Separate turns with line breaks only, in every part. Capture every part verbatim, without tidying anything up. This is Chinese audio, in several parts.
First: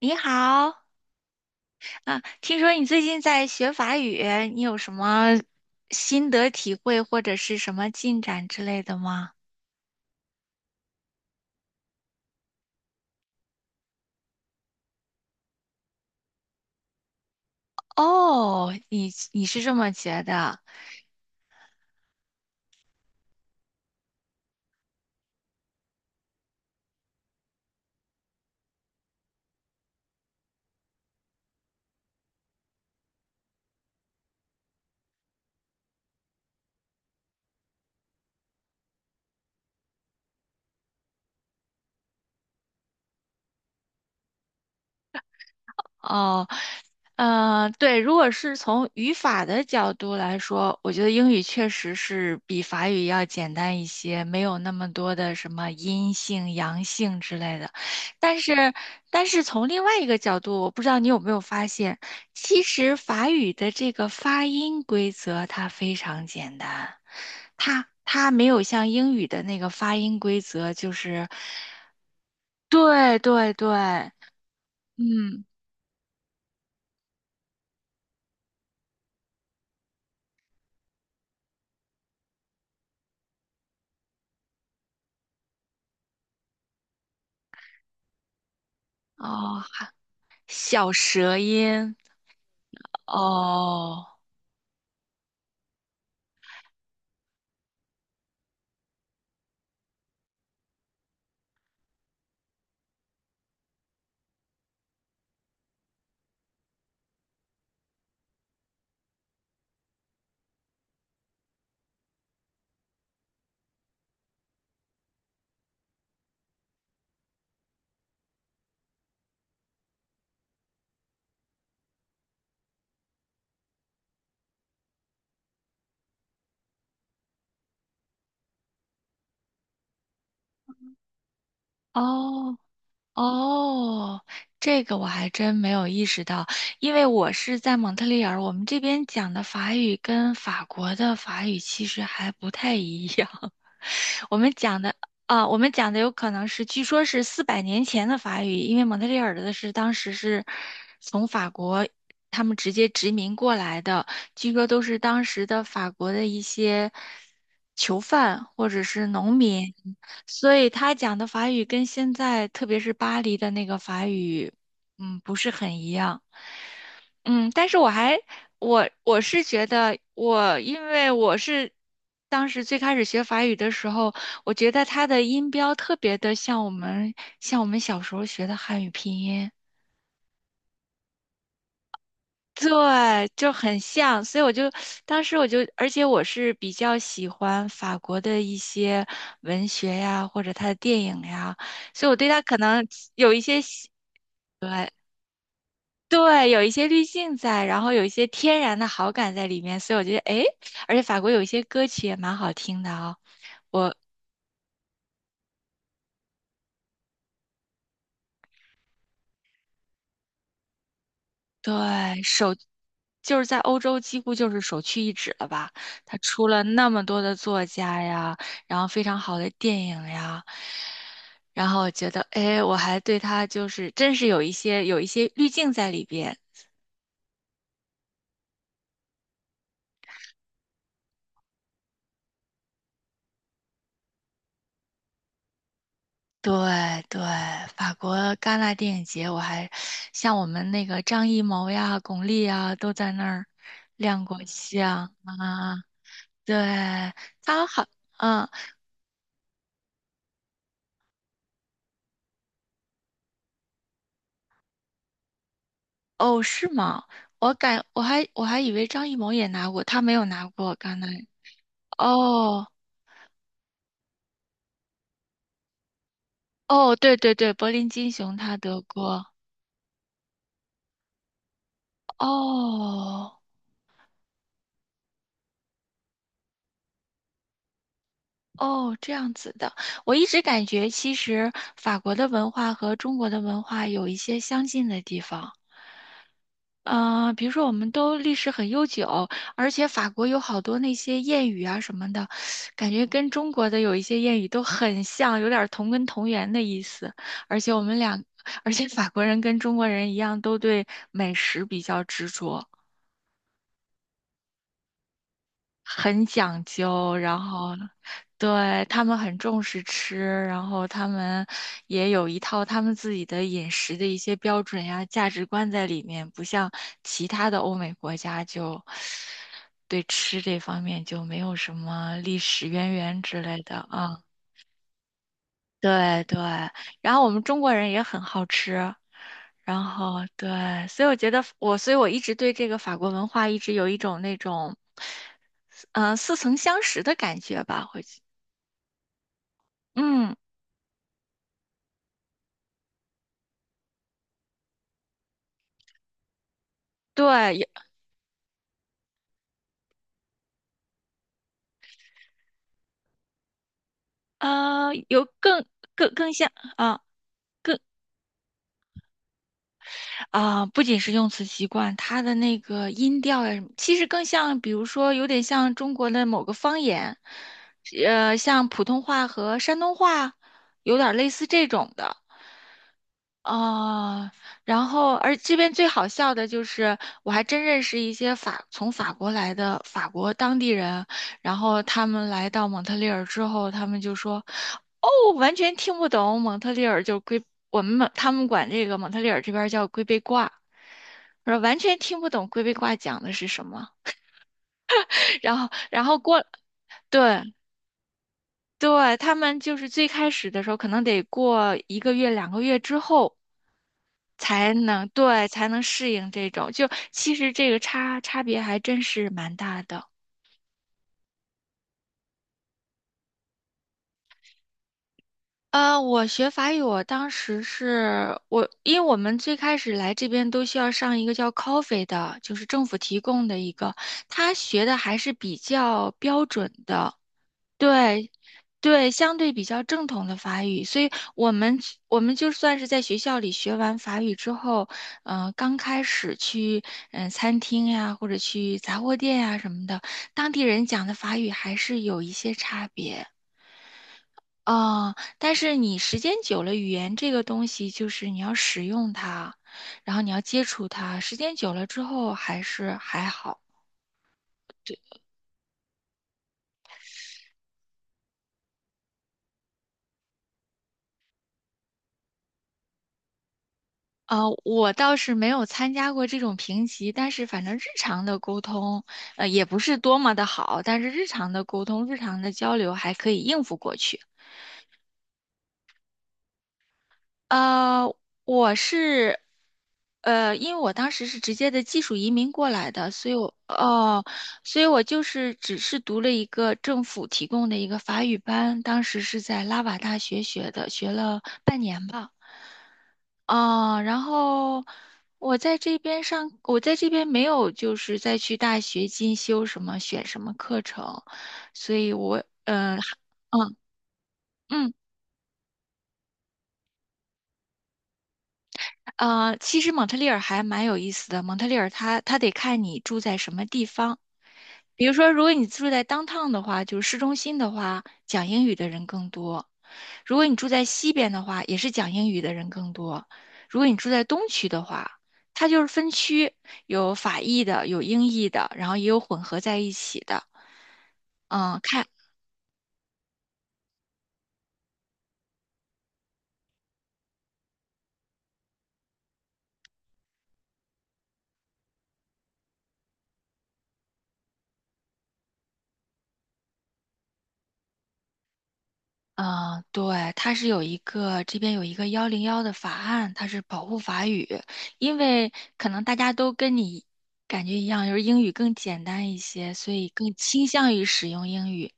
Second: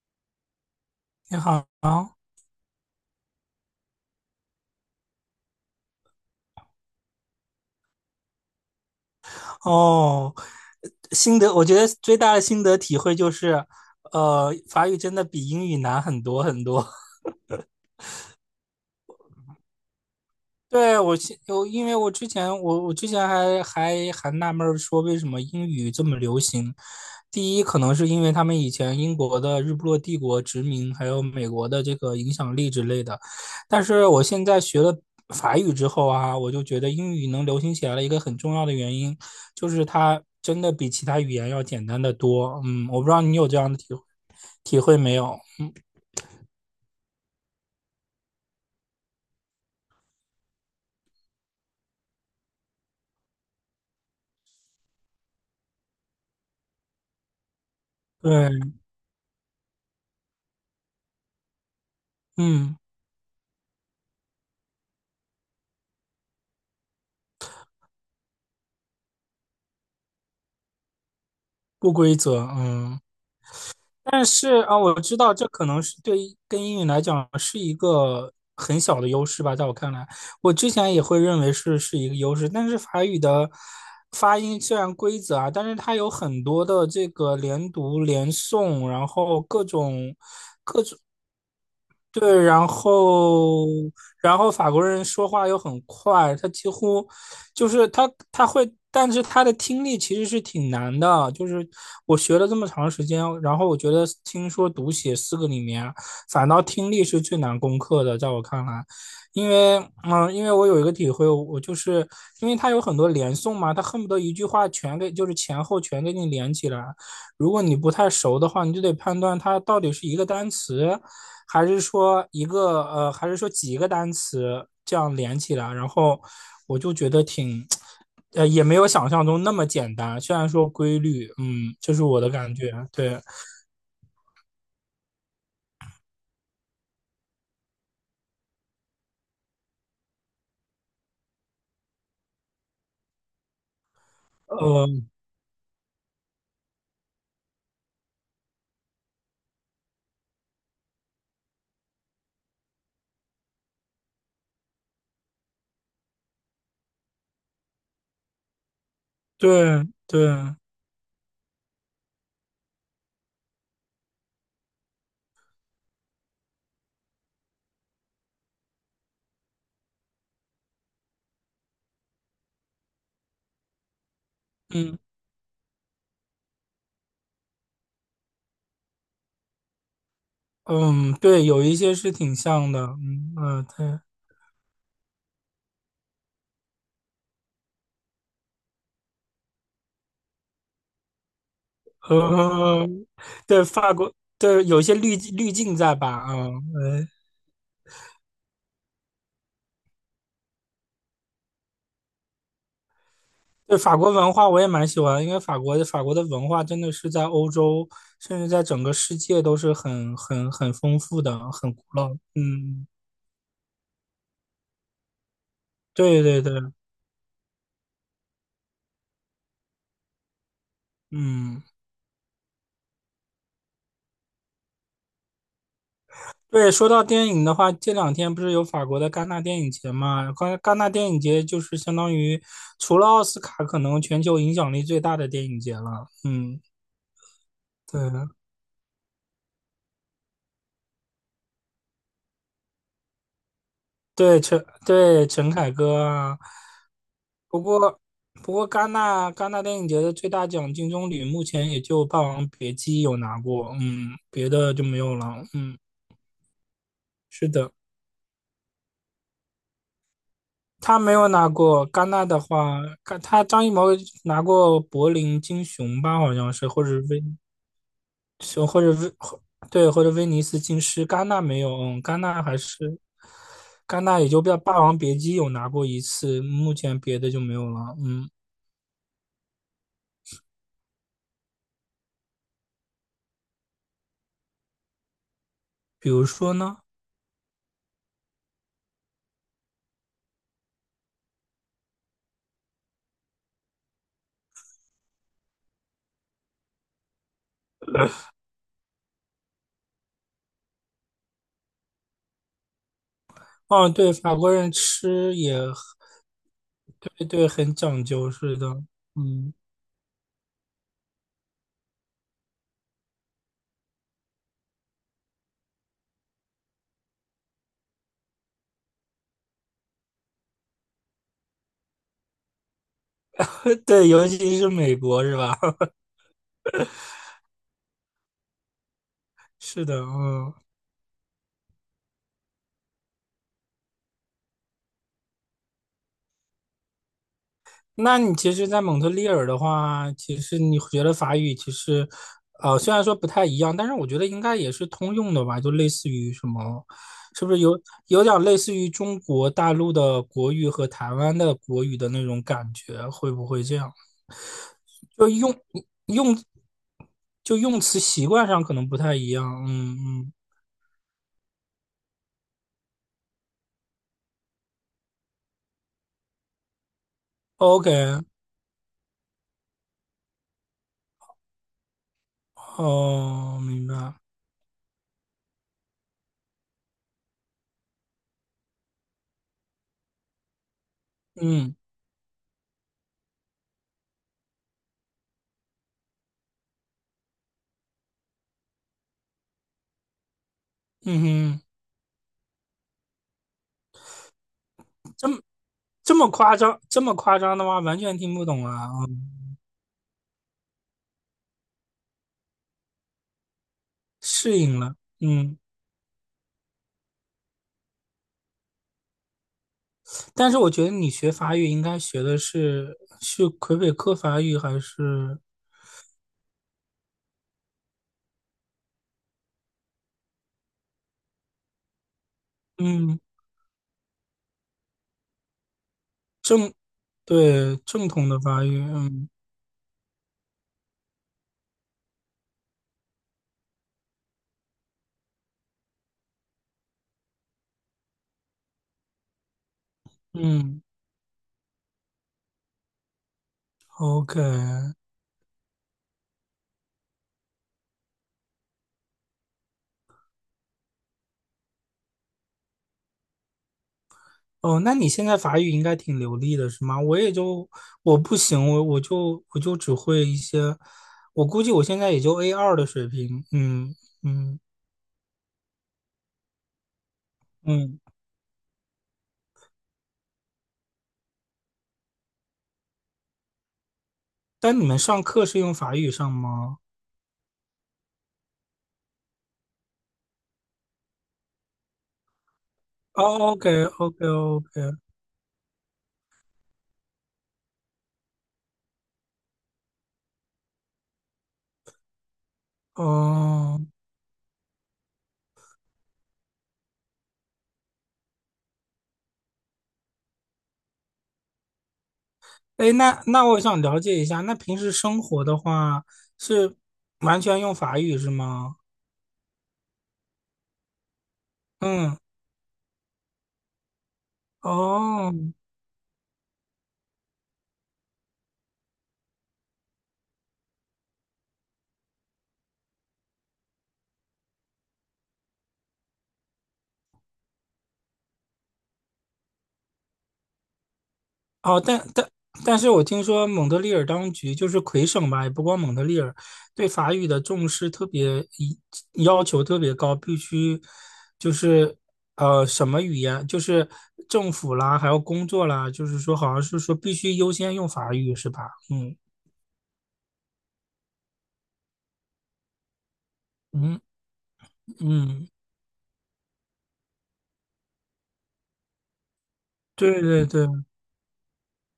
你好。
你好，
啊，听说你最近在学法语，你有什么心得体会或者是什么进展之类的吗？
哦，心得，我觉得最大的心得体会就是，呃，法语真的比英语难很多很多。
哦，你你是这么觉得？
对，我现我因为我之前我我之前还还还纳闷儿说为什么英语这么流行。第一，可能是因为他们以前英国的日不落帝国殖民，还有美国的这个影响力之类的。但是我现在学了法语之后啊，我就觉得英语能流行起来的一个很重要的原因，就是它真的比其他语言要简单的多。嗯，我不知道你有这样的体会体会没有？
哦，呃，对，如果是从语法的角度来说，我觉得英语确实是比法语要简单一些，没有那么多的什么阴性、阳性之类的。但
对，
是，但是从另外一个角度，我不知道你有没有发现，其
嗯，
实法语的这个发音规则它非常简单，它它没有像英语的那个发音规则，就是，
不规则，嗯。
对对对。
但是啊，我知道
嗯。
这可能是对于跟英语来讲是一个很小的优势吧，在我看来，我之前也会认为是是一个优势，但是法语的发音虽然规则啊，但是它有很多的这个连读、连诵，然后
哦，
各种
小舌音。
对，然后，
哦
然后法国人说话又很快，他几乎就是他他会，但是他的听力其实是挺难的。就是我学了这么长时间，然后我觉得听说读写四个里面，反倒听力是最难攻克的，在我看来，因为嗯，因为我有一个体会，我就是因为他有很多连诵嘛，他恨不得一句话全给，就是前后全给你连起来。如果你不太熟的话，你就得判断它到底是一个单词，还是说一个呃，还是说几个单词这样连起来？然后我就觉得挺，呃，也没有想象中那么简单。虽然说规律，嗯，这是我的感
哦。
觉。对，
哦，这个我还真没有意识到，因为我是在蒙特利尔，我们这边讲的法语跟法国的法语其实还不太一样。我们讲的
呃，
啊，我们讲的有可能是，据说是四百年前的法语，因为蒙特利尔的是当时是从法国他们直接殖民过来的，据说都是当时的法国的一些囚犯或者是农民。
对
所
对，
以他讲的法语跟现在，特别是巴黎的那个法语，嗯，不是很一样。嗯，但是我还，我我是觉得我，因为我是当时最开始学法语的时候，我觉得
嗯
它的音标特别的像我们像我们小时候学的汉语拼音。
嗯，对，有一些是挺像的，
对，
嗯
就
嗯、
很
呃
像，所以我就当时我就，而且我是比较喜欢法国的一些文学呀，或者他的电影呀，所以我
对，
对他可能
呃，
有一 些
对，
喜
法国，对，有一些滤滤镜在吧？
对，有
嗯、
一些滤镜在，然后有一些天然的好感在里面，所以我觉得，诶，而且法国有一些歌曲也蛮好听的啊、
对
我
法国文化我也蛮喜欢，因为法国的法国的文化真的是在欧洲，甚至在整个世界都是很很很丰富的，很古老。
对手。
嗯，
就是在欧洲几乎就是首屈一指了吧？他
对对
出了
对，
那么多的作家呀，然后非常好的电影呀，
嗯，
然后我觉得，哎，我还对他就是真是有一些有一些滤镜在里边。
对。说到电影的话，这两天不是有法国的戛纳电影节嘛？戛戛纳电影节就是相当于除了奥斯卡，可能全球影响力最大的电影节了。
对
嗯，
对，法国
对。
戛纳电影节，我还像我们那个张艺谋呀、巩俐呀都在那儿亮
对
过
陈
相
对陈凯
啊。
歌啊，
对，
不
他好。
过
嗯。
不过戛纳戛纳电影节的最大奖金棕榈目前也就《霸王别姬》有拿过，嗯，别的就没有了，嗯，
哦，是吗？
是
我
的，
感我还我还以为张艺谋也拿过，他没有拿过
他
刚才。
没有拿过戛纳的
哦
话，戛他张艺谋拿过柏林金熊吧，好像是，或者
哦，对
威
对对，柏林金熊他
是
得
或者威
过。
对或者威尼斯金狮，戛纳没有，嗯，戛纳还是
哦
戛纳也就《霸霸王别姬》有拿过一次，目前别的就没有了，嗯。
哦，这样子的。我一直感觉其实法国的文化和中国的文化有一些相近的地方。
比如说呢？
嗯，比如说我们都历史很悠久，而且法国有好多那些谚语啊什么的，感觉跟中国的有一些谚语都很像，有点儿同根同源的意思。而且我们俩，而且法国人跟中国人一样，都对美食比较执着。
哦，对，法国人吃也
很讲究，
对
然
对，
后
很讲究，是的，
对他们很
嗯，
重视吃，然后他们也有一套他们自己的饮食的一些标准呀、价值观在里面，不像其他的欧美国家就对吃这方面就没有什么历史渊源之类的
对，
啊。
尤其是美国是吧？
对对，然后我们中国人也很好吃，然
是的，
后
嗯，
对，所以我觉得我，所以我一直对这个法国文化一直有一种那种，嗯、似曾相识的感觉吧，会。
那你其实，在蒙特利尔的话，
嗯，
其实你学了法语，其实，呃，虽然说不太一样，但是我觉得应该也是通用的吧，就类似于什么，是不
对，
是
有
有有点类似于中国大陆的国语和台湾的国语的那种感觉？会不会这样？
呃，有
就用
更更更
用
像啊。
就
更
用词习惯上可能不太一样，嗯嗯
啊、不仅是用词习惯，它的那个音调呀什么，其实更像，比如说，有点像中国的某个方言，
，OK，
呃，像普通话和山东话，有点类似这种的。
哦，明白，
哦，然后而这边最好笑的就是，我还真认识一些法从法国来的法国当地人，然
嗯
后他们来到蒙特利尔之后，他们就说，哦，完全听不懂蒙特利尔就龟，我们蒙他们管这个蒙特利尔这边儿叫龟背挂，我
嗯
说
哼，
完全听不懂龟背挂讲的是什么。
这么
然后然
这
后
么
过，
夸张，这么夸
对
张的话，完全听不懂啊，
对，
嗯
他们就是最开始的时候可能得过一个月两个月之后。
适
才
应了，
能对
嗯，
才能适应这种，就其实这个差差别还真是蛮大的。
但是我觉得你学法语应该学的是是魁北克法语还是
呃，我学法语，我当时是我，因为我们最开始来这边都需要上一个叫 Coffee 的，就是政府提
嗯
供的一个，他学的还是比较标准
正
的，
对正统
对，
的法语，
对，
嗯
相对比较正统的法语，所以我们我们就算是在学校里学完法语之后，嗯，刚开始去嗯、呃餐厅呀，或者去杂货店呀什么的，当地
嗯
人讲的法语还是有一些差别。
，OK。
啊、但是你时间久了，语言这个东西就是你要使用它，然后你要接触它，时间久了之后还是还好。
哦，那你现在法语应该挺流利的，是吗？我也就我不行，我我就我就只会一些，我估计我现在也就 a 二的水平。嗯
呃，
嗯
我倒是没有参加过这种评级，但是反正日
嗯。
常的沟通，呃，也不是多么的好，但是日常的沟通、日常的交流还可以应付过去。
但你们上课是用法语上吗？
呃，我是，呃，因为我当时是直接的技术移民过来的，
哦
所以我，
，OK OK
哦，所以
OK。
我就是只是读了一个政府提供的一个法语班，当时是在拉瓦大学学的，学了半年吧。
哦，
啊，然后我在这边上，我在这边没有就是再去大学进修什么选什么课程，所以我。
哎，
呃，
那那我
嗯
想了解一下，那平时
嗯
生活的话是完全用法语是吗？
呃，其实蒙特利尔还蛮有意思的。蒙特利尔
嗯，
它它得看你住在什么地方。比如说，
哦。
如果你住在 downtown 的话，就是市中心的话，讲英语的人更多；如果你住在西边的话，也是讲英语的人更多；如果你住在东区的话，它就是分区，有法裔的，有英裔的，然后也有混合在一起的。嗯，
哦，但
看。
但但是我听说蒙特利尔当局就是魁省吧，也不光蒙特利尔，对法语的重视特别一要求特别高，必须就是呃什么语言，就是政府啦，还有工作啦，就是说好像是说必须优先用法语是吧？嗯
嗯，对，它是有一个这边有一个幺零幺的法案，它是保护
嗯
法语，因
嗯，
为可能大家都跟你感觉一样，就是英语更简单一些，所以
对
更
对
倾
对，
向于使用英语。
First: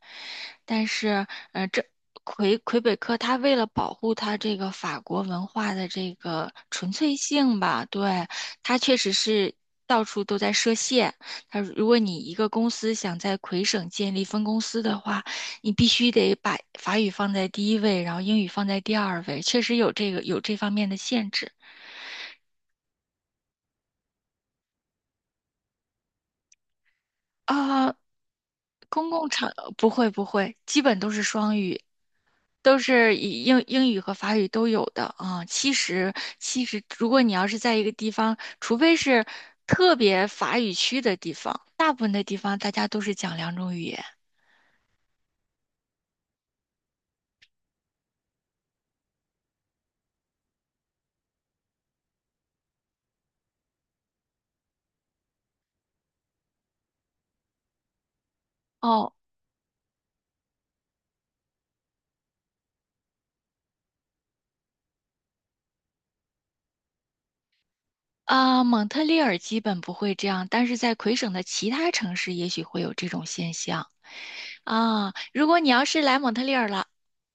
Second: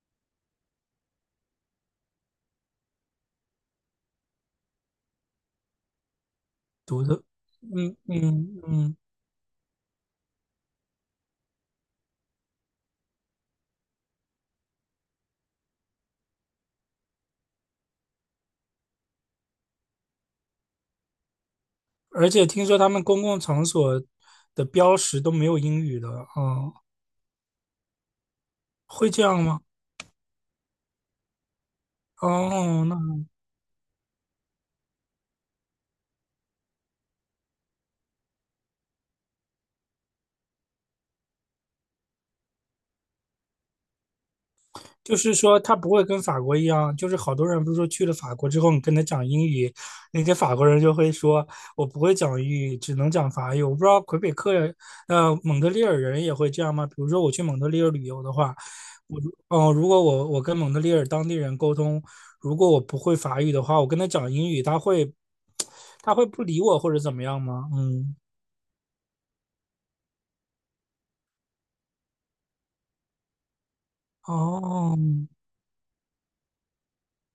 但是，呃，这魁魁北克它为了保护它这个法国文化的这个纯
独
粹
特，
性吧，
嗯
对，
嗯
它确
嗯，
实是到处都在设限。它如果你一个公司想在魁省建立分公司的话，你必须得把法语放在第一位，然后英语放在第二位，确实有这个有这方面的限制
而且听说他们公共场所的标识都没有英语的，哦，
啊。公
会这
共
样
场
吗？
不会不会，基本都是双语，都
哦，那。
是以英英语和法语都有的啊。其实其实，如果你要是在一个地方，除非是特别法语区的地方，大部分的地方大家都是讲两种语言。
就是说，他不会跟法国一样，就是好多人不是说去了法国之后，你跟他讲英语，那些法国人就会说，我不会讲英语，只能讲法语。我不知道魁北克人，呃，蒙特利尔人也会这样吗？比如说我去蒙特利尔旅游的话，
哦，
我如哦，如果我我跟蒙特利尔当地人沟通，如果我不会法语的话，我跟他讲英语，他会，他会不理我或者怎么样吗？嗯，
啊，蒙特利尔基本不会这样，但是在魁省的其他城市也许会有这种现象。
哦，
啊，如果你要是来蒙特利尔了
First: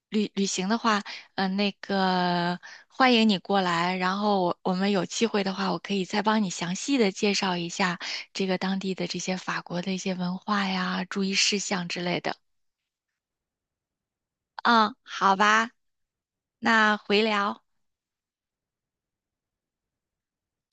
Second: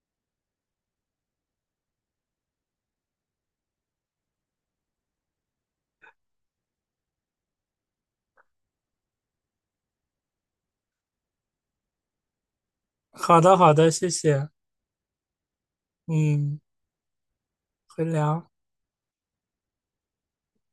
旅旅行的话，嗯、呃，那个欢迎你过来，然后我我们有机会的话，我可以再帮你详细的介绍一下这个当地的这些法国的一些文化呀、注意事项之类的。
好的好的，谢谢，
嗯，好吧，
嗯，
那回聊。
回聊。